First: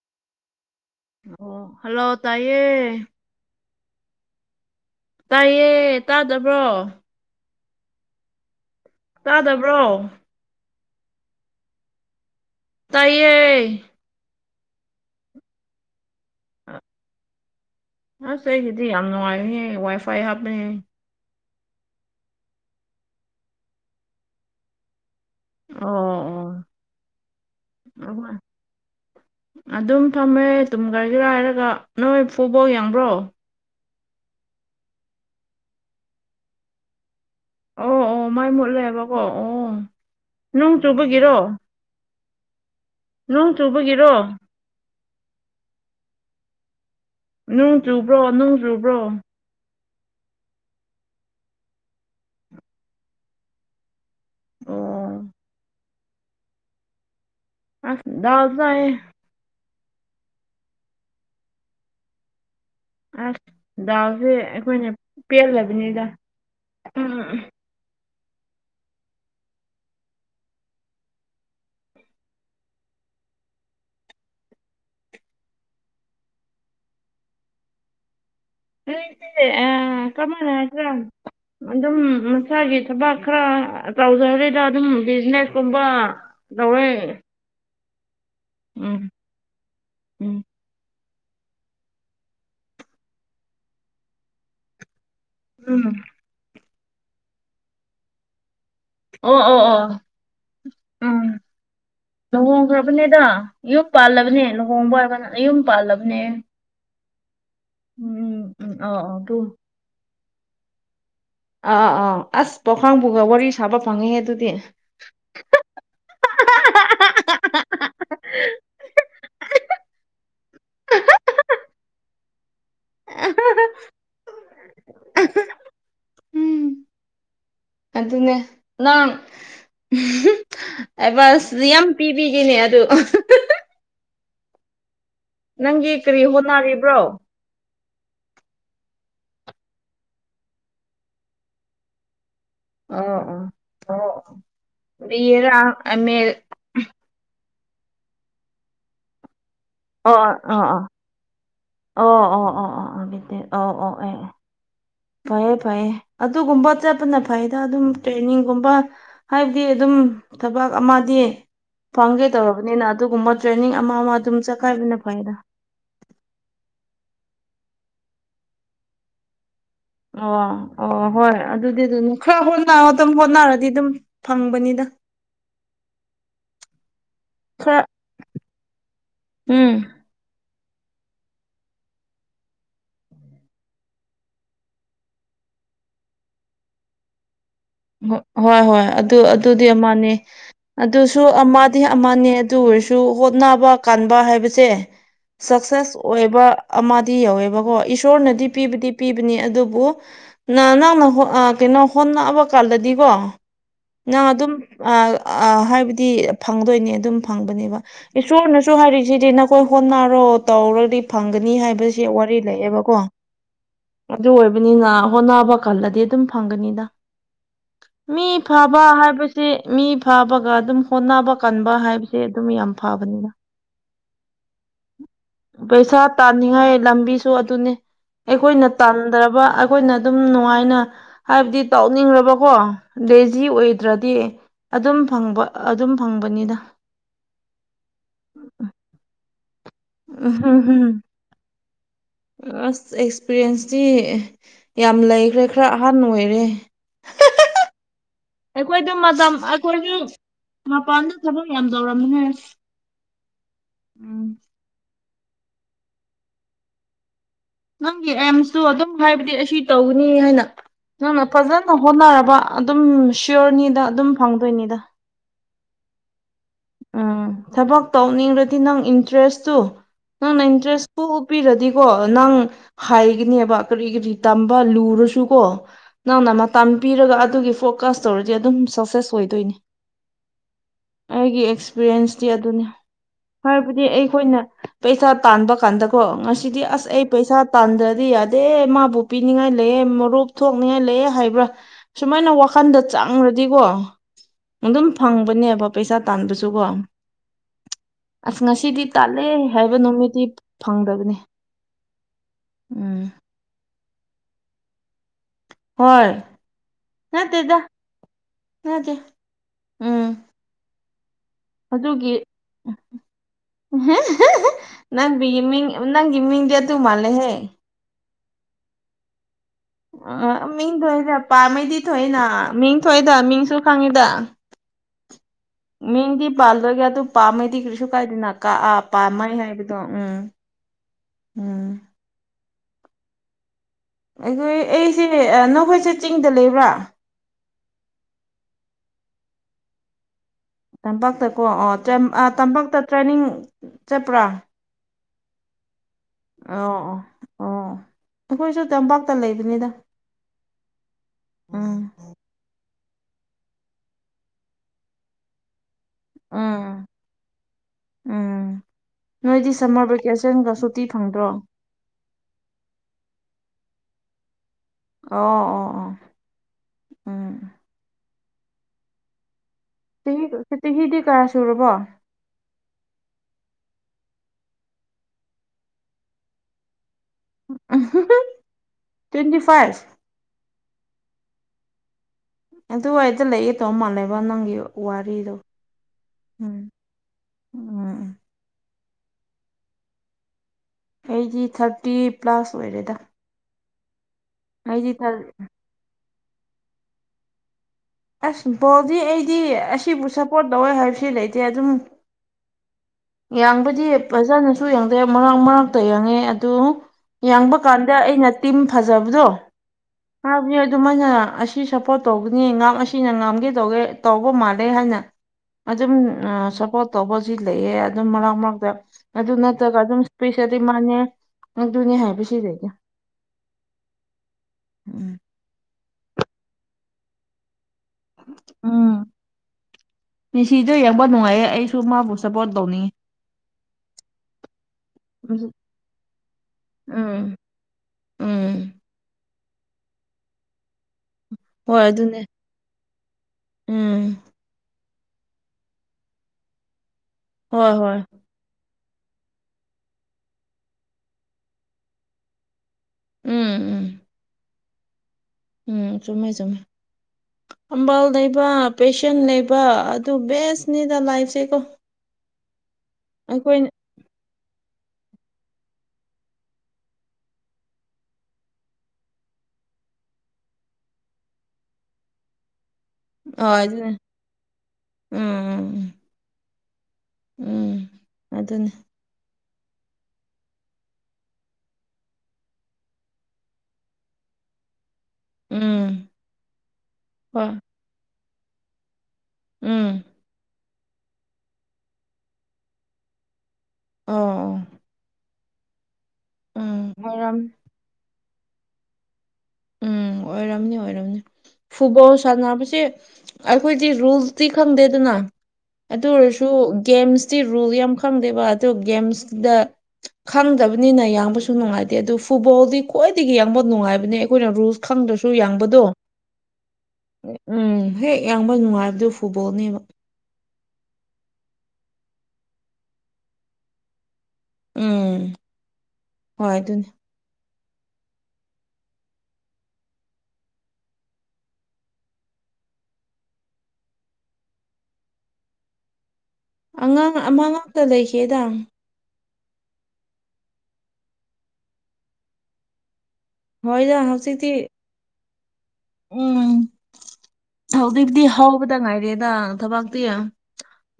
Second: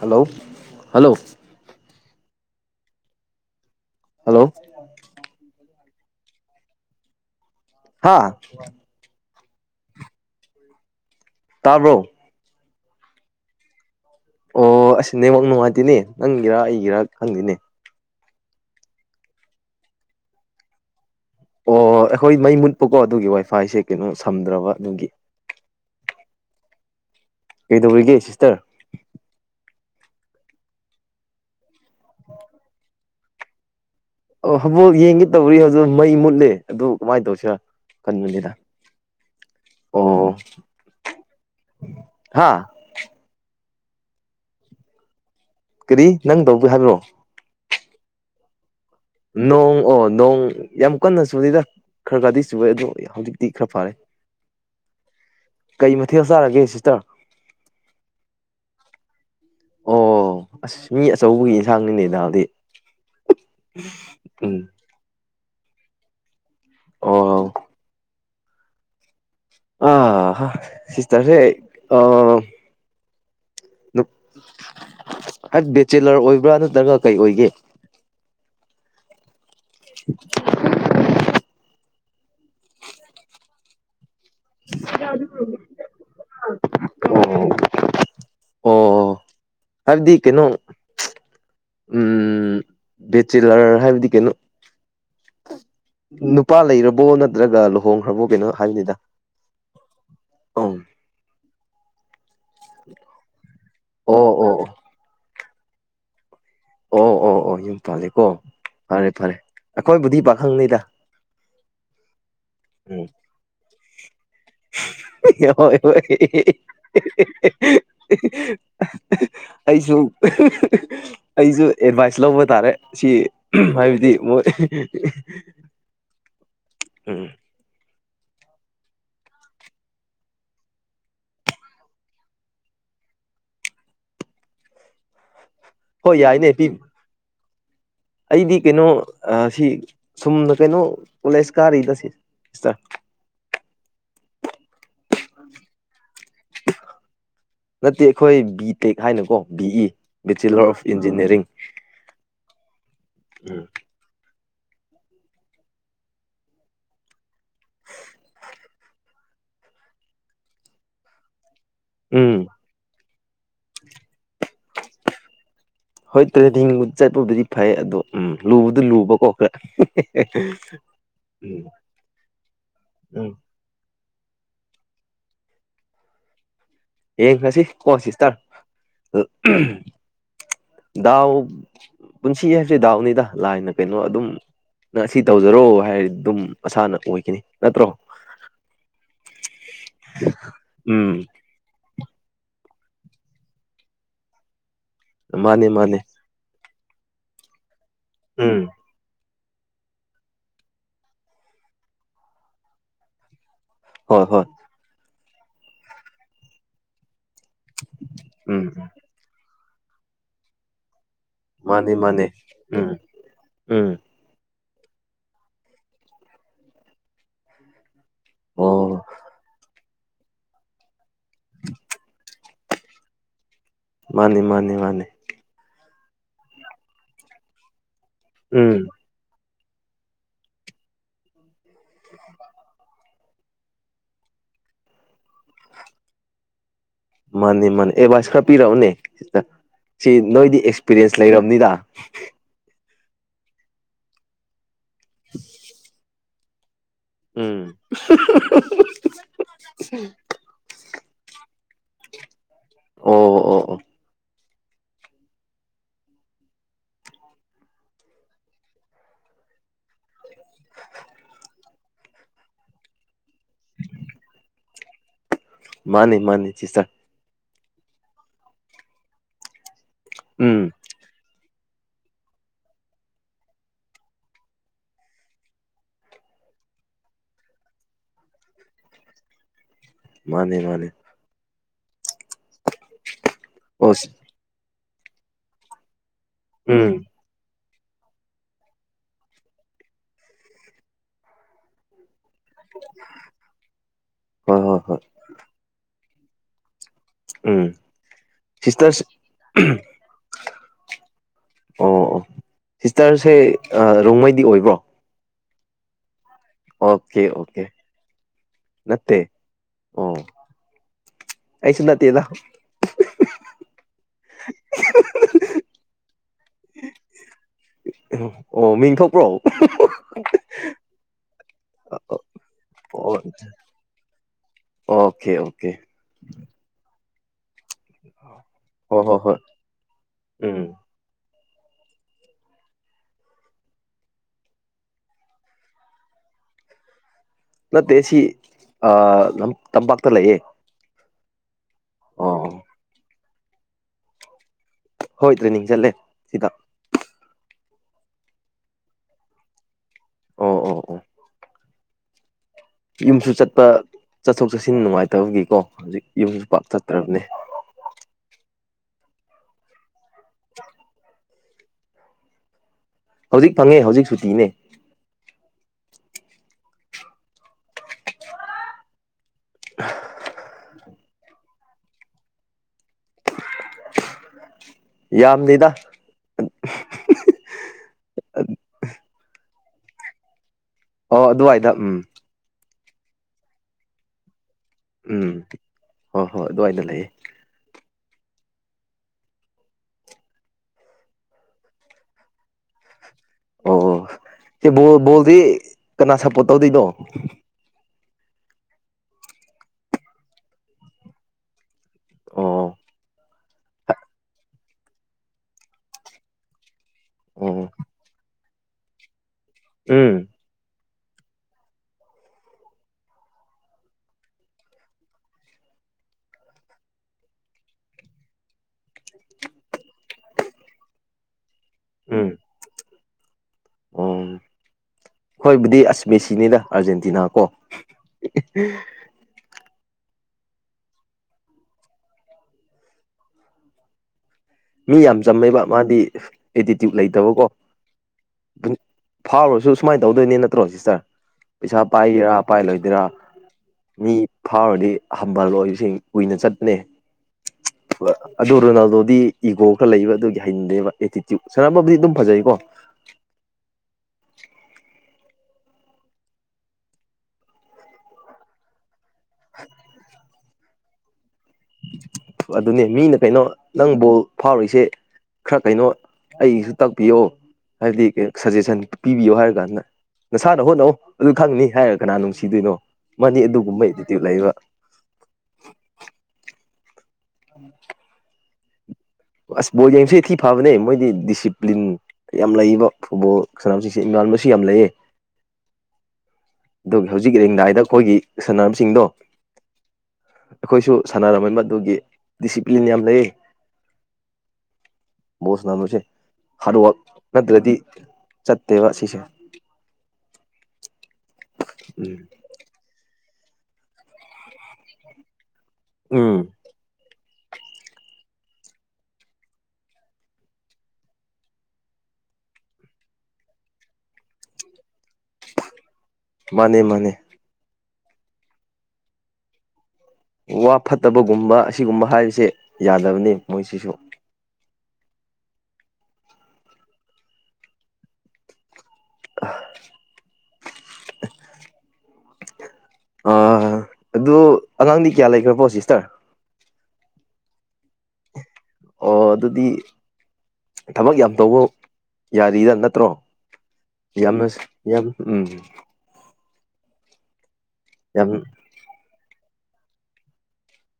hello hello ꯑꯣ hello ꯇꯌꯦ hello [unintelligible] ꯇꯥꯏꯌꯦ ꯇꯥꯗꯕ꯭ꯔꯣ ꯍꯥꯥ ꯇꯥꯗꯕ꯭ꯔꯣ ꯇꯥꯕ꯭ꯔꯣ ꯇꯏꯌꯦ ꯑꯣ ꯑꯁꯤꯁ ꯅꯦꯝꯃꯛ ꯅꯨꯡꯉꯥꯏꯇꯦꯅꯦ ꯅꯪꯒꯤꯔꯥ ꯑꯩꯒꯤꯔꯥ ꯈꯪꯗꯦꯅꯦ ꯑꯁ ꯑꯩꯒꯤꯗꯤ ꯌꯥꯝ ꯅꯨꯡꯉꯥꯏꯔꯍꯦ ꯋꯥꯏ ꯐꯥꯏ ꯍꯥꯞꯄꯦ ꯑꯣ ꯑꯩꯈꯣꯏ ꯃꯩ ꯃꯨꯠꯄꯀꯣ ꯑꯗꯨꯒꯤ ꯋꯥꯏꯐꯥꯏꯁꯦ ꯀꯩꯅꯣ ꯁꯝꯗ꯭ꯔꯕ ꯑꯗꯨꯒꯤ ꯑꯣ ꯀꯩꯗꯧꯔꯤꯒꯦ ꯑꯣ ꯑ ꯁꯤꯁꯇꯔ ꯑꯗꯨꯝ ꯐꯝꯃꯦ ꯇꯨꯝ ꯀꯔꯤꯒꯤꯔ ꯍꯥꯏꯔꯒ ꯅꯣꯏ ꯐꯨꯕꯥꯎ ꯌꯦꯡꯕ꯭ꯔꯣ ꯑꯣ ꯐꯨꯇꯕꯣꯜ ꯌꯦꯡꯒꯦ ꯇꯧꯔꯤ ꯍꯧꯖꯤꯛ ꯃꯩ ꯃꯨꯠꯂꯦ ꯑꯗꯨ ꯀꯃꯥꯏꯅ ꯇꯧꯁꯤꯔ ꯑꯣ ꯑꯣ ꯃꯥꯏ ꯈꯟꯕꯅꯤꯗ ꯃꯨꯠꯂꯦꯕꯀꯣ ꯑꯣ ꯅꯣꯡ ꯆꯨꯕꯒꯤꯔꯣ ꯍꯥꯥ ꯅꯣꯡ ꯆꯨꯕꯒꯤꯔꯣ ꯀꯔꯤ ꯅꯪ ꯇꯧꯒꯦ ꯍꯥꯏꯕꯣ ꯅꯨꯡ ꯆꯨꯕ꯭ꯔꯣ ꯅꯨꯡ ꯆꯨꯕ꯭ꯔꯣ ꯅꯣꯡ ꯑꯣ ꯅꯣꯡ ꯌꯥꯝ ꯀꯟꯅ ꯁꯨꯔꯤꯗ ꯈꯔ ꯈꯔꯗꯤ ꯆꯨꯨꯔꯦ ꯑꯗꯣ ꯍꯧꯖꯤꯛꯇꯤ ꯈꯔ ꯐꯔꯦ ꯑꯣ ꯀꯩ ꯃꯊꯦꯜ ꯆꯥꯔꯒꯦ ꯁꯤꯁꯇꯔ ꯑꯁ ꯗꯜ ꯆꯌꯦ ꯑꯣ ꯑꯁ ꯃꯤ ꯑꯆꯧꯕꯒꯤ ꯏꯟꯁꯥꯡꯅꯤꯅꯦꯗꯥꯗꯤ ꯑꯁ ꯗꯥꯎꯁꯦ ꯑꯩꯈꯣꯏꯅ ꯄꯦꯜꯂꯕꯅꯤꯗ ꯎ ꯑꯣ ꯑꯥ ꯁꯤꯁꯇꯔꯁꯦ ꯑ ꯅꯨꯞ ꯕꯦꯆꯦꯂꯔ ꯑꯣꯏꯕ꯭ꯔꯥ ꯅꯠꯇ꯭ꯔꯒ ꯀꯩ ꯑꯣꯏꯒꯦ ꯅꯣꯏꯁꯦ ꯑ ꯀꯔꯃꯥꯏꯅ ꯍꯏꯁꯤꯔ ꯑꯗꯨꯝ ꯃꯁꯥꯒꯤ ꯊꯕꯛ ꯈꯔ ꯇꯧꯖꯔꯦ ꯑꯗꯨꯝ ꯕꯤꯖꯤꯅꯦꯁ ꯀꯨꯝꯕ ꯇꯧꯋꯦ ꯎꯝ ꯑꯥ ꯑ ꯍꯥꯏꯕꯗꯤ ꯎꯝ ꯀꯩꯅꯣ ꯎ ꯕꯦꯆꯤꯂꯔ ꯍꯥꯏꯕꯗꯤ ꯀꯩꯅꯣ ꯎꯝ ꯅꯨꯄꯥ ꯂꯩꯔꯕꯣ ꯅꯠꯇ꯭ꯔꯒ ꯂꯨꯍꯣꯡꯈ꯭ꯔꯕꯣ ꯀꯩꯅꯣ ꯍꯥꯏꯕꯅꯤꯗ ꯑꯣ ꯑꯣ ꯑꯣ ꯑꯣ ꯎꯝ ꯂꯨꯍꯣꯡꯈ꯭ꯔꯕꯅꯦꯗ ꯌꯨꯝ ꯑꯣ ꯄꯥꯜꯂꯕꯅꯦ ꯑꯣ ꯂꯨꯍꯣꯡꯕ ꯑꯣꯏꯔꯕ ꯌꯨꯝ ꯄꯥꯜꯂꯕꯅꯦ ꯑꯣ ꯑꯣ ꯑꯣ ꯌꯨꯝ ꯄꯥꯜꯜꯂꯤꯦ ꯀꯣ ꯎꯝ ꯎꯝ ꯑꯥ ꯐꯔꯦ ꯑꯥ ꯐꯔꯦ ꯑꯗꯨ ꯑꯩꯈꯣꯏꯕꯨꯗꯤ ꯄꯥꯈꯪꯅꯤꯩꯗ ꯑꯥ ꯑꯥ ꯑꯁ ꯄꯥꯎꯈꯥꯡꯕꯨꯒ ꯋꯥꯔꯤ ꯁꯥꯕ ꯐꯪꯉꯦ ꯑꯗꯨꯗꯤ ꯍꯣꯏ ꯍꯣꯏ ꯑꯩꯁꯨ ꯑꯩꯁꯨ ꯑꯦꯗꯚꯥꯏꯁ ꯂꯧꯕ ꯇꯥꯔꯦ ꯁꯤ ꯍꯥꯏꯕꯗꯤ ꯃꯣꯏ ꯎꯝ, ꯎꯝ ꯑꯗꯨꯅꯦ ꯅꯪ ꯎꯍꯨꯨ ꯑꯗꯚꯥꯏꯖꯗ ꯌꯥꯝ ꯄꯤꯕꯤꯒꯦꯍꯅꯦ ꯑꯗꯨ ꯑꯍꯥꯥ ꯅꯪꯒꯤ ꯍꯣꯏ ꯀꯔꯤ ꯌꯥꯏꯅꯦ ꯄꯤ ꯍꯣꯠꯅꯔꯤꯕ꯭ꯔꯣ ꯑꯩꯗꯤ ꯀꯩꯅꯣ ꯁꯤ ꯁꯨꯝꯅ ꯀꯩꯅꯣ ꯀꯣꯂꯦꯖ ꯀꯥꯔꯤꯗ ꯁꯤꯇꯔ ꯑꯣ ꯑꯣ ꯑꯣꯔ ꯅꯠꯇꯦ ꯑꯩꯈꯣꯏ ꯕꯤ ꯇꯦꯛ ꯍꯥꯏꯅꯀꯣ ꯕꯤ ꯏ ꯑꯣ ꯕꯦꯆꯤꯂꯔ ꯑꯣꯐ ꯏꯟꯖꯤꯅꯤꯌꯥꯔꯤꯡ ꯑꯣ ꯑꯣ ꯑꯣ ꯑꯣ ꯑꯣ ꯑꯗꯨꯗꯤ ꯑꯣ ꯑꯣ ꯑꯣ ꯑꯣ ꯐꯩꯌꯦ ꯐꯩꯌꯦ ꯑꯗꯨꯒꯨꯝꯕ ꯆꯠꯄꯅ ꯐꯩꯇ ꯑꯗꯨꯝ ꯇ꯭ꯔꯦꯅꯤꯡꯒꯨꯝꯕ ꯑ ꯍꯥꯏꯕꯗꯤ ꯑꯗꯨꯝ ꯊꯕꯛ ꯑꯃꯗꯤ ꯐꯪꯒꯦ ꯎꯝ ꯇꯧꯔꯕꯅꯤꯅ ꯑꯗꯨꯒꯨꯝꯕ ꯇ꯭ꯔꯦꯅꯤꯡ ꯑꯃ ꯑꯃ ꯑꯗꯨꯝ ꯆꯠꯈꯥꯏꯕꯅ ꯐꯩꯗ ꯍꯣꯏ ꯇ꯭ꯔꯦꯅꯤꯡꯡ ꯆꯠꯄꯕꯨꯗꯤ ꯐꯩ ꯑꯗꯣ ꯎꯝ ꯂꯨꯕꯗ ꯂꯨꯕ ꯀꯣꯈ꯭ꯔꯦ ꯑꯣ ꯑꯣ ꯍꯣꯏ ꯑꯗꯨꯗꯤ ꯎꯝ ꯈꯔ ꯍꯣꯠ ꯅꯗꯝ ꯎꯝ ꯍꯣꯠꯅꯔꯗꯤ ꯑꯗꯨꯝ ꯐꯪꯕꯅꯤꯗ ꯌꯦꯡꯈ꯭ꯔꯁꯤ ꯈꯔ ꯀꯣ ꯁꯤꯁꯇꯔ ꯎꯝ ꯗꯥꯎ ꯄꯨꯟꯁꯤ ꯍꯥꯏꯕꯁꯤꯦ ꯗꯥꯎꯅꯤꯗ ꯂꯥꯏꯅ ꯀꯩꯅꯣ ꯑꯗꯨꯝ ꯅꯁꯤ ꯇꯧꯖꯔꯣ ꯍꯥꯏꯔꯗꯤ ꯑꯗꯨꯝ ꯃꯁꯥꯅ ꯑꯣꯏꯒꯅꯤ ꯅꯠꯇ꯭ꯔꯣ ꯍꯣꯏ ꯍꯣꯏ ꯑꯗꯨ ꯑꯗꯨꯗꯤ ꯑꯃꯅꯦ ꯎꯝ ꯑꯗꯨꯁꯨ ꯑꯃ ꯗꯤ ꯑꯃ ꯑꯗꯨ ꯑꯣꯏꯔꯁꯨ ꯍꯣꯠꯅꯕ ꯀꯥꯟꯕ ꯍꯥꯏꯕꯁꯦ ꯃꯥꯅꯦ ꯁꯛꯁꯦꯁ ꯃꯥꯅꯦ ꯑꯣꯏꯕ ꯑꯃꯗꯤ ꯌꯧꯋꯦꯕꯀꯣ ꯏꯁꯣꯔꯅꯗꯤ ꯎꯝ ꯄꯤꯕꯗꯤ ꯄꯤꯕꯅꯤ ꯑꯗꯨꯕꯨ ꯅ ꯅꯪꯅ ꯑ ꯀꯩꯅꯣ ꯍꯣꯠꯅꯕ ꯀꯟꯂꯗꯤꯀꯣ ꯍꯣꯏ ꯅꯪ ꯍꯣꯏ ꯑꯗꯨꯝ ꯍꯥꯏꯕꯗꯤ ꯐꯪꯗꯣꯏꯅꯤ ꯑꯗꯨꯝ ꯐꯪꯕꯅꯦꯕ ꯎꯝ ꯏꯁꯣꯔꯅꯁꯨ ꯎꯝ ꯍꯥꯏꯔꯤꯁꯤꯗꯤ ꯅꯈꯣꯏ ꯍꯣꯠꯅꯔꯣ ꯇꯧꯔꯗꯤ ꯐꯪꯒꯅꯤ ꯃꯥꯅꯦ ꯍꯥꯏꯕꯕꯁꯤꯦ ꯃꯥꯅꯦ ꯋꯥꯔꯤ ꯎꯝ ꯂꯩꯑꯦꯕꯀꯣ ꯎꯝ ꯑꯗꯨ ꯑꯣꯏꯕꯅꯤꯅ ꯍꯣꯠꯅꯕ ꯀꯜꯂꯗꯤ ꯑꯗꯨꯝ ꯐꯪꯒꯅꯤꯗ ꯃꯤ ꯐꯥꯕ ꯑꯣ ꯍꯥꯏꯕꯁꯦ ꯃꯤ ꯐꯥꯕꯒ ꯑꯗꯨꯝ ꯍꯣꯠꯅꯕ ꯀꯟꯕ ꯍꯥꯏꯕꯁꯦ ꯑꯗꯨꯝ ꯌꯝ ꯐꯥꯕꯅꯤꯅ ꯃꯥꯅꯤ ꯃꯥꯅꯤ ꯃꯥꯅꯤ ꯄꯩꯁꯥ ꯇꯥꯅꯤꯡꯉꯥꯏ ꯂꯝꯕꯤꯁꯨ ꯑꯗꯨꯅꯤ ꯑꯩꯈꯣꯏꯅ ꯎꯝ ꯐꯗꯔꯕ ꯑꯩꯈꯣꯏꯅ ꯑꯗꯨꯝ ꯅꯨꯡꯉꯥꯏꯅ ꯍꯥꯏꯕꯗꯤ ꯇꯧꯅꯤꯡꯈꯕꯀꯣ ꯂꯦꯖꯤ ꯑꯣꯏꯗ꯭ꯔꯗꯤ ꯑꯗꯨꯝ ꯐꯪꯕ ꯑꯗꯨꯝ ꯐꯪꯕꯅꯤꯗ ꯃꯥꯅꯦ ꯃꯥꯅꯦ ꯑꯦꯗꯚꯥꯏꯁ ꯈꯔ ꯄꯤꯔꯛꯎꯅꯦ ꯁꯤꯗ ꯁꯤ ꯅꯣꯏꯗꯤ ꯎꯝ ꯑꯦꯛꯁꯄꯤꯔꯤꯌꯦꯟꯁ ꯂꯩꯔꯝꯅꯤꯗ ꯑꯁ ꯑꯦꯛꯁꯄꯤꯔꯤꯌꯦꯟꯁꯇꯤ ꯌꯥꯝ ꯂꯩꯈ꯭ꯔꯦ ꯈꯔ ꯑꯍꯟ ꯑꯣꯏꯔꯦ ꯎꯝ ꯑꯩꯈꯣꯏꯗꯣ ꯃꯇꯝ ꯑꯩꯈꯣꯏꯁꯨ ꯃꯄꯥꯟꯗ ꯊꯕꯛ ꯌꯥꯝ ꯇꯧꯔꯝꯃꯦꯍꯁ ꯑꯣ ꯑꯣ ꯑꯣ ꯅꯪꯒꯤ ꯑꯦꯝꯁꯇꯨ ꯑꯗꯨꯝ ꯍꯥꯏꯕꯗꯤ ꯑꯁꯤ ꯇꯧꯅꯤ ꯍꯥꯏꯅ ꯑꯗꯨꯪꯅ ꯐꯖꯅ ꯍꯣꯠꯅꯔꯕ ꯑꯗꯨꯝ ꯁꯤꯌꯣꯔꯅꯤꯗ ꯑꯗꯨꯝ ꯐꯪꯗꯣꯏꯅꯤꯗ ꯃꯥꯅꯤ ꯃꯥꯅꯤ ꯁꯤꯁꯇꯔ ꯎꯝ ꯊꯕꯛ ꯇꯧꯅꯤꯡꯕꯗꯤ ꯅꯪ ꯏꯟꯇꯔꯦꯁꯇꯨ ꯅꯪꯅ ꯎꯝ ꯏꯟꯇꯔꯦꯁ ꯎ ꯎꯞꯄꯤꯔꯗꯤꯀꯣ ꯅꯪ ꯍꯥꯏꯒꯅꯦꯕ ꯀꯔꯤ ꯀꯔꯤ ꯇꯝꯕ ꯂꯨꯔꯁꯨ ꯀꯣ ꯅꯪꯅ ꯃꯇꯝ ꯄꯤꯔꯒ ꯑꯗꯨꯒꯤ ꯐꯣꯔꯀꯥꯁ ꯇꯧꯔꯗꯤ ꯑꯗꯨꯝ ꯁꯛꯁꯦꯁ ꯑꯣꯏꯗꯣꯏꯅꯤ ꯃꯥꯅꯦ ꯃꯥꯅꯦ ꯑꯩꯒꯤ ꯑꯦꯛꯁꯄꯤꯔꯤꯌꯦꯟꯁꯇꯤ ꯑꯗꯨꯅꯤ ꯍꯥꯏꯕꯗꯤ ꯑꯣ ꯑꯩꯈꯣꯏꯅ ꯄꯩꯁꯥ ꯇꯥꯟꯕ ꯀꯥꯟꯗꯀꯣ ꯉꯁꯤꯗꯤ ꯑꯁ ꯎꯝ ꯑꯩ ꯄꯩꯁꯥ ꯇꯥꯟꯗ꯭ꯔꯗꯤ ꯌꯥꯗꯦ ꯃꯥꯕꯨ ꯄꯤꯅꯤꯡꯉꯥꯏ ꯂꯩꯑꯦ ꯃꯔꯨꯞ ꯊꯣꯛꯅꯤꯡꯉꯥꯏ ꯂꯩꯑꯦ ꯍꯥꯏꯕ꯭ꯔꯥ ꯁꯨꯃꯥꯏꯅ ꯋꯥ ꯐꯟꯗ ꯆꯪꯔꯗꯤꯀꯣ ꯍꯣꯏ ꯍꯣꯏ ꯑꯗꯨꯝ ꯍꯣꯏ ꯐꯪꯕꯅꯦꯕ ꯄꯩꯁꯥ ꯇꯥꯟꯗ꯭ꯔꯁꯨꯀꯣ ꯎꯝ ꯑꯁ ꯉꯁꯤꯗꯤ ꯁꯤꯁꯇꯔꯁ ꯇꯥꯂꯦ ꯍꯥꯏꯕ ꯅꯨꯃꯤꯠꯇꯤ ꯐꯪꯗꯕꯅꯦ ꯑꯣ ꯑꯣ ꯎꯝ ꯁꯤꯁꯇꯔꯁꯦ ꯑ ꯔꯣꯡꯃꯩꯗꯤ ꯑꯣꯏꯕ꯭ꯔꯣ ꯍꯣꯏ ꯑꯣꯀꯦ ꯅꯠꯇꯦꯗ ꯑꯣꯀꯦ ꯅꯠꯇꯦ ꯎꯝ ꯑꯣ ꯑꯩꯁꯨ ꯑꯗꯨꯒꯤ ꯅꯠꯇꯦꯗ ꯅꯪꯒꯤꯒꯤ ꯃꯤꯡ ꯅꯪꯒꯤ ꯃꯤꯡꯗꯤ ꯇꯨ ꯃꯥꯜꯦꯍꯦ ꯑꯣ ꯃꯤꯡ ꯊꯣꯛꯄ꯭ꯔꯣ ꯑ ꯃꯤꯡ ꯊꯣꯛꯏꯗ ꯄꯥꯝꯃꯩꯗꯤ ꯊꯣꯛꯑꯏꯅ ꯃꯤꯡ ꯑꯣ ꯊꯣꯛꯏꯗ ꯃꯤꯡꯁꯨ ꯈꯪꯉꯤꯗ ꯑꯣꯀꯦ ꯑꯣꯀꯦ ꯃꯤꯡꯗꯤ ꯄꯥꯜꯗꯣꯏꯒꯦ ꯑꯗꯨ ꯄꯥꯝꯃꯦꯩꯗꯤ ꯀꯩꯁꯨ ꯀꯥꯏꯗꯦꯅ ꯀꯛꯑ ꯍꯣꯏ ꯍꯣꯏ ꯄꯥꯝꯃꯩ ꯍꯣꯏ ꯍꯥꯏꯕꯗꯣ ꯎꯝ ꯎꯝ ꯎꯝ ꯑꯩꯈꯣꯏ ꯑꯩꯁꯦ ꯅꯈꯣꯏꯁꯦ ꯆꯤꯡꯗ ꯂꯩꯕ꯭ꯔꯥ ꯅꯠꯇꯦ ꯁꯤ ꯑ ꯇꯝꯄꯥꯛꯇ ꯂꯩꯌꯦ ꯇꯝꯄꯥꯛꯇ ꯀꯣ ꯑꯣ ꯇꯔꯦꯝ ꯑ ꯑꯣ ꯇꯝꯄꯥꯛꯇ ꯇ꯭ꯔꯦꯅꯤꯡ ꯆꯠꯄ꯭ꯔꯥ ꯍꯣꯏ ꯇ꯭ꯔꯦꯅꯤꯡ ꯆꯠꯂꯦ ꯁꯤꯗ ꯑꯣ ꯑꯣ ꯑꯣ ꯑꯩꯈꯣꯏꯁꯨ ꯇꯝꯄꯥꯛꯇ ꯂꯩꯕꯅꯤꯗ ꯑꯣ ꯑꯣ ꯑꯣ ꯎꯝ ꯌꯨꯝꯁꯨ ꯆꯠꯄ ꯆꯠꯊꯣꯛ ꯆꯠꯁꯤꯟ ꯅꯨꯡꯉꯥꯏꯇꯕꯒꯤꯀꯣ ꯍꯧꯖꯤꯛ ꯌꯨꯝ ꯄꯥꯛ ꯎꯝ ꯆꯠꯇ꯭ꯔꯝꯅꯦ ꯎꯝ ꯅꯣꯏꯗꯤ ꯁꯝꯃꯔ ꯚꯦꯀꯦꯁꯟꯒ ꯁꯨꯇꯤ ꯐꯪꯗ꯭ꯔꯣ ꯍꯧꯖꯤꯛ ꯐꯪꯉꯦ ꯍꯧꯖꯤꯛ ꯁꯨꯇꯤꯅꯦ ꯑꯣ ꯑꯣ ꯑꯣ ꯎꯝ ꯑ ꯆꯍꯤꯤ ꯆꯍꯤꯤꯍꯤꯗꯤ ꯀꯌꯥ ꯁꯨꯔꯕꯣ ꯌꯥꯝꯅꯦꯗ ꯇ꯭ꯋꯦꯟꯇꯤ ꯐꯥꯏꯚ ꯑꯣ ꯑꯗꯨꯋꯥꯏꯗ ꯎꯝ ꯑꯗꯨꯋꯥꯏꯗ ꯂꯩꯒꯦ ꯇꯧ ꯃꯥꯜꯂꯦꯕ ꯅꯪꯒꯤ ꯋꯥꯔꯤꯗꯣ ꯎꯝ ꯍꯣꯏ ꯍꯣꯏ ꯎꯝ ꯑꯗꯨꯋꯥꯏꯗ ꯂꯩꯌꯦ ꯎꯝ ꯎꯝ ꯑꯩꯗꯤ ꯊꯥꯔꯇꯤ ꯄ꯭ꯂꯁ ꯑꯣꯏꯔꯦꯗ ꯑꯣ ꯑꯣ ꯑꯩꯗꯤ ꯁꯦꯣ ꯊꯥꯔ ꯕꯣꯜꯗꯤ ꯀꯅꯥ ꯁꯞꯄꯣꯔꯠ ꯇꯧꯗꯣꯏꯅꯣ ꯑꯁ ꯕꯣꯜꯗꯤ ꯑꯩꯗꯤ ꯑꯁꯤꯕꯨ ꯁꯞꯄꯣꯔꯠ ꯇꯧꯋꯦ ꯍꯥꯏꯕꯁꯤ ꯂꯩꯇꯦ ꯑꯗꯨꯝ ꯑꯣ ꯌꯥꯡꯕꯗꯤ ꯐꯖꯅꯁꯨ ꯌꯥꯡꯗꯦ ꯃꯔꯛ ꯃꯔꯛꯇ ꯌꯦꯡꯉꯦ ꯑꯗꯨ ꯌꯥꯡꯕ ꯀꯥꯟ ꯁꯤꯗ ꯑꯩꯅ ꯇꯤꯝ ꯐꯖꯕꯗꯨ ꯎꯝ ꯍꯥꯏꯕꯗꯤ ꯑꯗꯨꯃꯥꯏꯅ ꯑꯁꯤ ꯁꯞꯄꯣꯔꯠ ꯇꯧꯒꯅꯤ ꯉꯥꯛ ꯉꯁꯤꯅ ꯉꯝꯒꯦ ꯇꯧꯒꯦ ꯇꯧꯕ ꯃꯥꯜꯂꯦ ꯍꯥꯏꯅ ꯑꯗꯨꯝ ꯑ ꯁꯞꯄꯣꯔꯠ ꯇꯧꯕꯁꯤ ꯂꯩꯌꯦ ꯑꯗꯨꯝ ꯃꯔꯛ ꯃꯔꯛꯇ ꯑꯗꯨ ꯅꯠꯇ꯭ꯔꯒ ꯑꯗꯨꯝ ꯏꯁꯄꯤꯁꯦꯜꯗꯤ ꯃꯥꯥꯅꯦ ꯑꯗꯨꯅꯦ ꯍꯥꯏꯗꯤ ꯎꯝ ꯁꯤ ꯂꯩꯇꯦ ꯑꯣ ꯎꯝ ꯍꯣꯏꯕꯨꯗꯤ ꯑꯁ ꯃꯦꯁꯤꯅꯤꯗ ꯑꯥꯔꯖꯦꯟꯇꯤꯅꯥ ꯀꯣ [unintelligible] ꯃꯤꯁꯤꯗꯨ ꯌꯦꯡꯕ ꯅꯨꯡꯉꯥꯏꯌꯦ ꯑꯩꯁꯨ ꯃꯥꯕꯨ ꯁꯞꯄꯣꯔꯠ ꯇꯧꯅꯤꯡꯏ ꯃꯤ ꯌꯥꯝ ꯆꯝꯃꯦꯕ ꯃꯥꯗꯤ ꯑꯦꯇꯤꯇ꯭ꯌꯨꯠ ꯎꯝ ꯂꯩꯇꯕꯀꯣ ꯎꯝ ꯐꯥꯎꯔꯁꯨ ꯁꯨꯃꯥꯏ ꯇꯧꯗꯣꯏꯅꯦ ꯅꯠꯇ꯭ꯔꯣ ꯁꯤꯁꯇꯔ ꯄꯩꯁꯥ ꯍꯣꯏ ꯑꯗꯨꯅꯦ ꯄꯥꯏꯒꯦꯔꯥ ꯄꯥꯏꯂꯣꯏꯗꯦꯔꯥ ꯃꯤ ꯎꯝ ꯐꯥꯎꯔꯗꯤ ꯍꯝꯕꯜ ꯑꯣꯏꯕꯁꯤ ꯀꯨꯏꯅ ꯆꯠꯄꯅꯦ ꯍꯣꯏ ꯍꯣꯏ ꯑꯗꯨ ꯔꯣꯅꯥꯜꯗꯣꯗꯤ ꯏꯒꯣ ꯈꯔ ꯂꯩꯕ ꯑꯗꯨꯒꯤ ꯍꯩꯅꯗꯦꯕ ꯑꯦꯇꯤꯇ꯭ꯌꯨꯠ ꯁꯔꯝꯕꯕꯨꯗꯤ ꯑꯗꯨꯝ ꯐꯖꯩꯀꯣ ꯎꯝ ꯎꯝ [inaudible] ꯎꯝ ꯆꯨꯝꯃꯦ ꯆꯨꯝꯃꯦ ꯍꯝꯕꯜ ꯂꯩꯩꯕ ꯄꯦꯁꯦꯟ ꯂꯩꯕ ꯑꯗꯨ ꯕꯦꯁꯅꯤꯗ ꯂꯥꯏꯐꯁꯦꯀꯣ ꯑꯗꯨꯅꯦ ꯃꯤꯅ ꯀꯩꯅꯣ ꯑꯩꯈꯣꯏꯅ ꯅꯪ ꯕꯣꯜ ꯐꯥꯎꯔꯤꯁꯦ ꯈꯔ ꯀꯩꯅꯣ ꯑꯩꯒꯤꯁꯨ ꯇꯥꯛꯄꯤꯌꯣ ꯍꯥꯏꯕꯗꯤ ꯁꯖꯦꯁꯟ ꯄꯤꯕꯤꯌꯣ ꯍꯥꯏꯔꯀꯥꯟꯗ ꯅꯁꯥꯅ ꯍꯣꯠꯅꯧꯋꯣ ꯑꯗꯨꯈꯪꯅꯤ ꯍꯥꯏꯔ ꯀꯅꯥ ꯅꯨꯡꯁꯤꯗꯣꯏꯅꯣ ꯃꯥꯗꯤ ꯑ ꯑꯗꯨꯒꯨꯝꯕ ꯑꯗꯨꯅꯦ ꯑꯦꯇꯤꯇ꯭ꯌꯨꯠ ꯂꯩꯕ ꯎꯝ [inaudible] ꯑꯗꯨꯅꯤ ꯑꯁ ꯕꯣꯜ ꯌꯦꯡꯕꯁꯦ ꯊꯤ ꯐꯕꯅꯦ ꯃꯣꯏꯗꯤ ꯗꯤꯁꯤꯄ꯭ꯂꯤꯟ ꯌꯥꯝ ꯂꯩꯕ ꯐꯨꯠꯕꯣꯜ ꯁꯥꯅꯕꯁꯤꯡꯁꯤ ꯏꯃꯥꯟꯅꯕꯁꯨ ꯌꯥꯝ ꯂꯩꯌꯦ ꯎꯝ ꯑꯗꯨ ꯍꯧꯖꯤꯛ ꯍꯣꯏ ꯔꯦꯡꯗꯥꯏꯗ ꯑꯩꯈꯣꯏꯒꯤ ꯁꯥꯟꯅꯕꯁꯤꯡꯗꯣ ꯎꯝ ꯑꯩꯈꯣꯏꯁꯨ ꯁꯥꯟꯅꯔꯝꯃ ꯃꯗꯨꯒꯤ ꯗꯤꯁꯤꯄ꯭ꯂꯤꯟ ꯌꯥꯝ ꯂꯩꯌꯦ ꯑꯣ ꯕꯣꯁ ꯅꯝꯕꯁꯤ ꯎꯝ ꯍꯥꯔꯠꯋꯥꯛ ꯑꯣꯏꯔꯝ ꯅꯠꯇ꯭ꯔꯗꯤ ꯆꯠꯇꯦꯕ ꯁꯤꯁꯦ ꯎꯝ ꯑꯣꯏꯔꯝꯅꯤ ꯑꯣꯏꯔꯝꯅꯤ ꯐꯨꯠꯕꯣꯜ ꯎꯝ ꯁꯥꯟꯅꯕꯁꯤ ꯑꯩꯈꯣꯏꯗꯤ ꯔꯨꯜꯁꯇꯤ ꯈꯪꯗꯦ ꯑꯗꯨꯅ ꯑꯗꯨ ꯎꯝ ꯑꯣꯏꯔꯁꯨ ꯒꯦꯝꯁ ꯆꯤ ꯔꯨꯜ ꯌꯥꯝ ꯈꯪꯗꯦꯕ ꯑꯗꯨ ꯒꯦꯝꯁꯗ ꯈꯪꯗꯕꯅꯤꯅ ꯌꯥꯡꯕꯁꯨ ꯅꯨꯡꯉꯥꯏꯇꯦ ꯑꯗꯨ ꯐꯨꯠꯕꯣꯜꯗꯤ ꯈ꯭ꯋꯥꯏꯗꯒꯤ ꯌꯥꯡꯕ ꯅꯨꯡꯉꯥꯏꯕꯅꯤ ꯑꯩꯈꯣꯏꯅ ꯔꯨꯜꯁ ꯈꯪꯗ꯭ꯔꯁꯨ ꯌꯥꯡꯕꯗꯣ ꯃꯥꯅꯦ ꯃꯥꯅꯦ ꯎꯝ ꯍꯦꯛ ꯌꯥꯡꯕ ꯅꯨꯡꯉꯥꯏꯕꯗꯨ ꯐꯨꯠꯕꯣꯜꯅꯦꯕ ꯋꯥ ꯐꯠꯇꯕꯒꯨꯝꯕ ꯑꯁꯤꯒꯨꯝꯕ ꯍꯥꯏꯕꯁꯦ ꯌꯥꯗꯕꯅꯤ ꯃꯣꯏꯁꯤꯁꯨ ꯎꯝ ꯍꯣꯏ ꯑꯗꯨꯅꯤ [unintelligible] ꯑ ꯑꯗꯨ ꯑꯉꯥꯡꯗꯤ ꯀꯌꯥ ꯂꯩꯈ꯭ꯔꯕꯣ ꯁꯤꯁꯇꯔ ꯑꯉꯥꯡ ꯑꯃ ꯉꯥꯛꯇ ꯂꯩꯈꯤꯗ ꯑꯣ ꯑꯗꯨꯗꯤ ꯊꯕꯛ ꯌꯥꯝ ꯇꯧꯕ ꯌꯥꯔꯤꯔ ꯅꯠꯇ꯭ꯔꯣ ꯍꯣꯏꯗ ꯌꯥꯝꯅ ꯍꯧꯖꯤꯛꯇꯤ ꯌꯥꯝ ꯎꯝ ꯎꯝ ꯍꯧꯖꯤꯛꯇꯤ ꯌꯥꯝ ꯍꯧꯕꯇ ꯉꯥꯏꯔꯦꯗ ꯊꯕꯛꯇꯤ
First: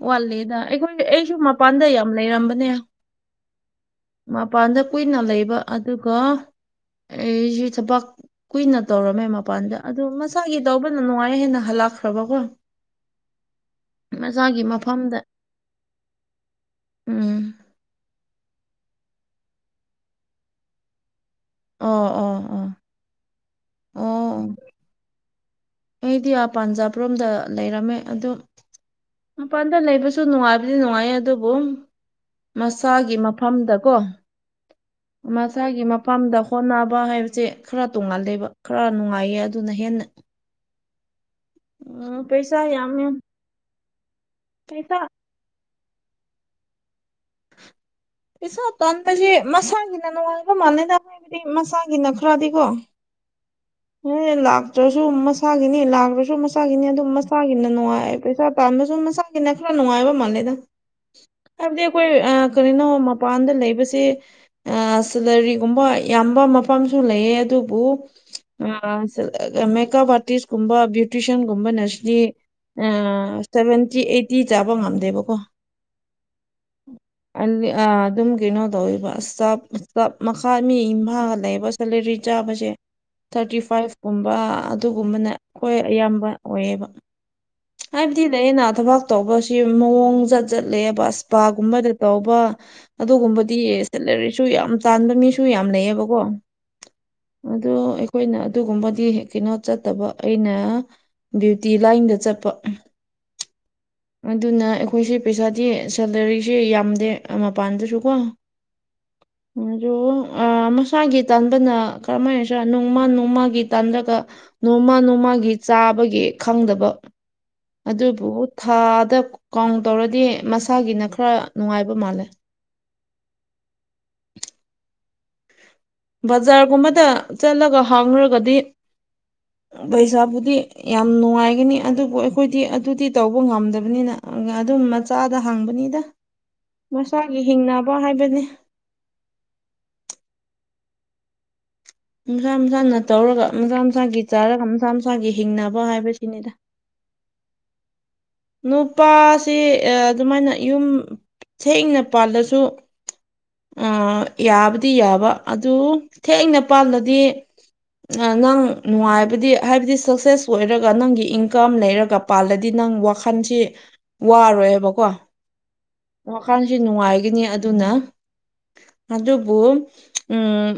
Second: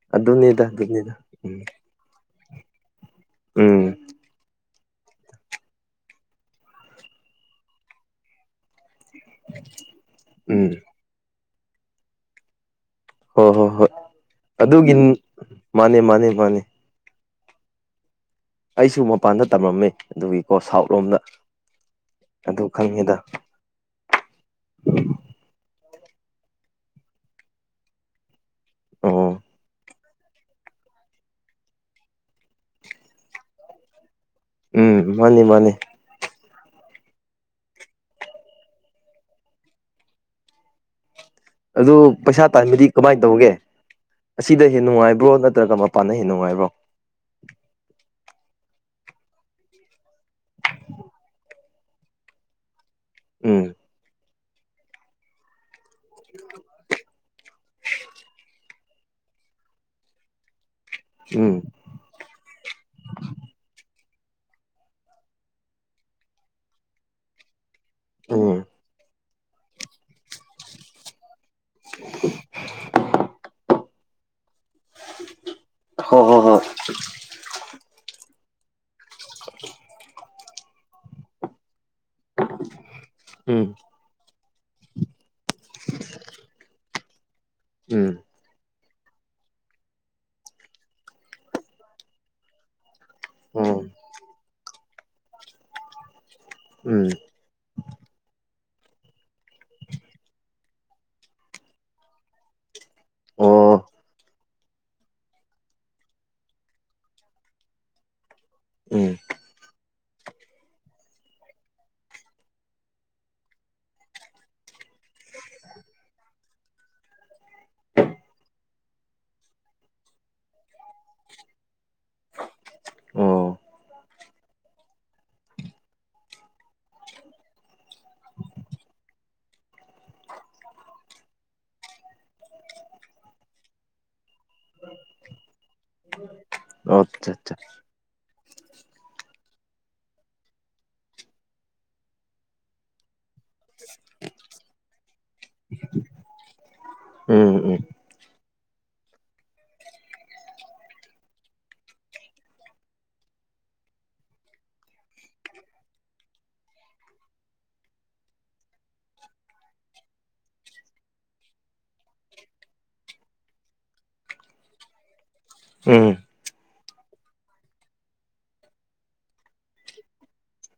ꯋꯥꯠꯂꯤꯗ ꯑꯗꯨꯅꯤꯗ ꯑꯩꯈꯣꯏ ꯑꯗꯨꯅꯤꯗ ꯑꯩꯁꯨ ꯎꯝ ꯃꯄꯥꯟꯗ ꯌꯥꯝ ꯂꯩꯔꯝꯕꯅꯦ ꯎꯝ ꯃꯄꯥꯟꯗ ꯀꯨꯏꯅ ꯂꯩꯕ ꯑꯗꯨꯒ ꯑꯩꯁꯤ ꯊꯕꯛ ꯀꯨꯏꯅ ꯇꯧꯔꯝꯃꯦ ꯃ ꯃꯄꯥꯟꯗ ꯑꯗꯣ ꯃꯁꯥꯒꯤ ꯎꯝ ꯇꯧꯕꯅ ꯅꯨꯡꯉꯥꯏ ꯍꯦꯟꯅ ꯍꯜꯂꯛꯈ꯭ꯔꯕꯀꯣ ꯍꯣ ꯍꯣ ꯍꯣꯏ ꯃꯁꯥꯒꯤ ꯑꯗꯨꯒꯤꯅꯤ ꯃꯐꯝꯗ ꯃꯥꯅꯦ ꯃꯥꯅꯦ ꯃꯥꯅꯦ ꯎꯝ ꯑꯩꯁꯨ ꯃꯄꯥꯟꯗ ꯇꯝꯂꯝꯝꯃꯦ ꯑꯗꯨꯒꯤꯀꯣ ꯁꯥꯎꯠ ꯂꯣꯝꯗ ꯑ ꯑ ꯑꯗꯨ ꯈꯪꯉꯦꯗ ꯑꯣꯥ [inaudible] ꯑꯩꯗꯤ ꯄꯥꯟꯖꯥꯔꯣꯝꯗ ꯂꯩꯔꯝꯃꯦ ꯑꯗꯨꯣ ꯑꯣ ꯃꯄꯥꯟꯗ ꯂꯩꯕꯁꯨ ꯑꯗꯨ ꯅꯨꯡꯉꯥꯏꯕꯗꯤ ꯅꯨꯡꯉꯥꯏ ꯑꯗꯨꯕꯨ ꯃꯁꯥꯒꯤ ꯃꯐꯝꯗꯀꯣ ꯎꯝ ꯃꯥꯅꯤ ꯃꯥꯅꯤ ꯃꯁꯥꯒꯤ ꯃ ꯃꯄꯥꯝꯗ ꯍꯣꯠꯅꯕ ꯍꯥꯏꯕꯁꯦ ꯈꯔ ꯇꯣꯡꯉꯥꯜꯂꯦꯕ ꯈꯔ ꯅꯨꯡꯉꯥꯏꯌꯦ ꯑꯗꯨꯅ ꯍꯦꯟꯅ ꯑꯗꯨ ꯎꯝ ꯄꯩꯁꯥ ꯇꯥꯟꯕꯗꯤ ꯌꯥꯝ ꯌꯥꯝ ꯀꯃꯥꯏꯅ ꯇꯧꯒꯦ ꯑꯁꯤꯗ ꯍꯦꯟꯅ ꯄꯩꯁꯥ ꯅꯨꯡꯉꯥꯏꯕ꯭ꯔꯣ ꯅꯠꯇ꯭ꯔꯒ ꯄꯥꯟꯅꯩ ꯅꯨꯡꯉꯥꯏꯕ꯭ꯔꯣ ꯄꯩꯁꯥ ꯇꯟꯥꯟꯕꯁꯦ ꯃꯁꯥꯒꯤꯅ ꯅꯨꯡꯉꯥꯏꯕ ꯃꯥꯟꯅꯩꯗ ꯍꯥꯏꯕꯗꯤ ꯃꯁꯥꯒꯤꯅ ꯈꯔꯗꯤꯀꯣ ꯎꯝ ꯑꯦ ꯂꯥꯛꯇ꯭ꯔꯁꯨ ꯃꯁꯥꯒꯤꯅꯤ ꯂꯥꯛꯇ꯭ꯔꯁꯨ ꯃꯁꯥꯒꯤꯅꯤ ꯑꯗꯨꯝ ꯃꯁꯥꯒꯤꯅ ꯅꯨꯡꯉꯥꯏ ꯄꯩꯁꯥ ꯄꯝꯕꯁꯨ ꯃꯁꯥꯒꯤꯅ ꯈꯔ ꯅꯨꯡꯉꯥꯏꯕ ꯃꯥꯜꯂꯦꯗ ꯎꯝ ꯍꯥꯏꯕꯗꯤ ꯑꯩꯈꯣꯏ ꯀꯔꯤꯅꯣ ꯃꯄꯥꯟꯗ ꯂꯩꯕꯁꯦ ꯁꯂꯔꯤꯒꯨꯝꯕ ꯌꯥꯝꯕ ꯃꯐꯝꯁꯨ ꯂꯩꯑ ꯑꯗꯨꯕꯨ ꯎꯝ ꯑ ꯃꯦꯀꯞ ꯑꯔꯇꯤꯁ ꯀꯨꯝ꯭ꯌꯨ ꯇ꯭ꯋꯁꯟꯒꯨꯝꯕꯅ ꯁꯤꯗꯤ ꯁꯚꯦꯟꯇꯤ ꯑꯩꯠꯇꯤ ꯆꯥꯕ ꯉꯝꯗꯦꯕꯀꯣ ꯍꯣ ꯍꯣ ꯍꯣꯏ ꯑꯗꯨꯝ ꯀꯩꯅꯣ ꯇꯧꯋꯕꯞ ꯆꯞ ꯃꯈꯥ ꯃꯤ ꯏꯝꯐꯥꯜꯒ ꯂꯩꯕ ꯁꯂꯔꯤ ꯆꯥꯕꯁꯦ ꯊꯥꯔꯇꯤ ꯎꯝ ꯐꯥꯏꯚ ꯀꯨꯝꯕ ꯑꯗꯨꯒꯨꯝꯕꯅ ꯈ꯭ꯋꯥꯏ ꯑꯌꯥꯝꯕ ꯑꯣꯏꯌꯦ ꯎꯝ ꯍꯥꯏꯕꯗꯤ ꯑꯩꯅ ꯑꯩꯅ ꯊꯕꯛ ꯇꯧꯕꯁꯤ ꯃꯑꯣꯡꯖꯠ ꯆꯠꯂꯦꯕ ꯑꯁꯄꯥꯒꯨꯝꯕꯗ ꯇꯧꯕ ꯑꯗꯨꯒꯨꯝꯕꯗꯤ ꯎꯝ ꯁꯦꯂꯔꯤꯁꯨ ꯌꯥꯝ ꯇꯥꯟꯕ ꯃꯤꯁꯨ ꯌꯥꯝ ꯂꯩꯌꯦꯕꯀꯣ ꯎꯝ ꯑꯗꯣ ꯑꯩꯈꯣꯏꯅ ꯑꯗꯨꯒꯨꯝꯕꯗꯤ ꯀꯩꯅꯣ ꯆꯠꯇꯕ ꯑꯩꯅ ꯗꯕ꯭ꯌꯨꯇꯤ ꯂꯥꯏꯟꯗ ꯆꯠꯄ ꯑꯣ ꯑꯗꯨꯅ ꯑꯩꯈꯣꯏꯁꯦ ꯄꯩꯁꯥꯗꯤ ꯁꯦꯂꯔꯤꯁꯤ ꯌꯥꯝꯗꯦ ꯃꯄꯥꯟꯗꯁꯨ ꯀꯣ ꯎꯝ ꯑꯗ ꯃꯁꯥꯒꯤ ꯇꯥꯟꯕꯅ ꯀꯔꯝꯍꯥꯏꯅꯁꯤ ꯅꯣꯡꯃ ꯅꯣꯡꯃꯒꯤ ꯇꯥꯟꯂꯒ ꯅꯣꯡꯃ ꯅꯣꯡꯃꯒꯤ ꯆꯥꯕꯒꯤ ꯈꯪꯗꯕ ꯑꯗꯨꯕꯨ ꯊꯥꯗ ꯀꯥꯎꯟ ꯇꯧꯔꯗꯤ ꯃꯁꯥꯒꯤꯅ ꯈꯔ ꯅꯨꯡꯉꯥꯏꯕ ꯃꯥꯜꯂꯦ ꯑꯣ ꯕꯖꯥꯔꯒꯨꯝꯕꯗ ꯆꯠꯂꯒ ꯍꯥꯡꯈ꯭ꯔꯒꯗꯤ ꯄꯩꯁꯥꯕꯨꯗꯤ ꯌꯥꯝ ꯅꯨꯡꯉꯥꯏꯒꯅꯤ ꯑꯗꯨꯕꯨ ꯑꯩꯈꯣꯏꯗꯤ ꯑꯗꯨꯗꯤ ꯇꯧꯕ ꯉꯝꯗꯕꯅꯤꯅ ꯑꯗꯨꯝ ꯃꯆꯥꯗ ꯍꯥꯡꯕꯅꯤꯗ ꯑꯣ ꯑꯠꯆꯥ ꯃꯁꯥꯒꯤ ꯑꯠꯆꯥ ꯍꯤꯡꯅꯕ ꯍꯥꯏꯕꯅꯤ ꯃꯁꯥ ꯃꯁꯥꯅ ꯇꯧꯔꯒ ꯃꯁꯥ ꯃꯁꯥꯒꯤ ꯆꯥꯔꯒ ꯃꯁꯥ ꯃꯁꯥꯒꯤ ꯍꯤꯡꯅꯕ ꯍꯥꯏꯕꯁꯤꯅꯤꯗ ꯎꯝ ꯎꯝ ꯅꯨꯄꯥꯁꯤ ꯑꯗꯨꯃꯥꯏꯅ ꯌꯨꯝ ꯊꯦꯡꯅ ꯄꯥꯜꯂꯁꯨ ꯑ ꯌꯥꯕꯨꯗꯤ ꯌꯥꯕ ꯑꯗꯨ ꯊꯦꯡꯅ ꯄꯥꯜꯂꯗꯤ ꯅꯪ ꯅꯨꯡꯉꯥꯏꯕꯗꯤ ꯍꯥꯏꯕꯗꯤ ꯁꯛꯁꯦꯁ ꯑꯣꯏꯔꯒ ꯅꯪꯒꯤ ꯏꯟꯀꯝ ꯂꯩꯔꯒ ꯃꯄꯥꯥꯟꯜꯗꯗꯤ ꯅꯪ ꯋꯥꯈꯜꯁꯤ ꯋꯥꯔꯣꯏꯕꯀꯣ ꯎꯝ ꯋꯥꯥꯟꯁꯤ ꯅꯨꯡꯉꯥꯏꯒꯅꯤ ꯑꯗꯨꯅ ꯑꯗꯨꯕꯨ ꯎꯝ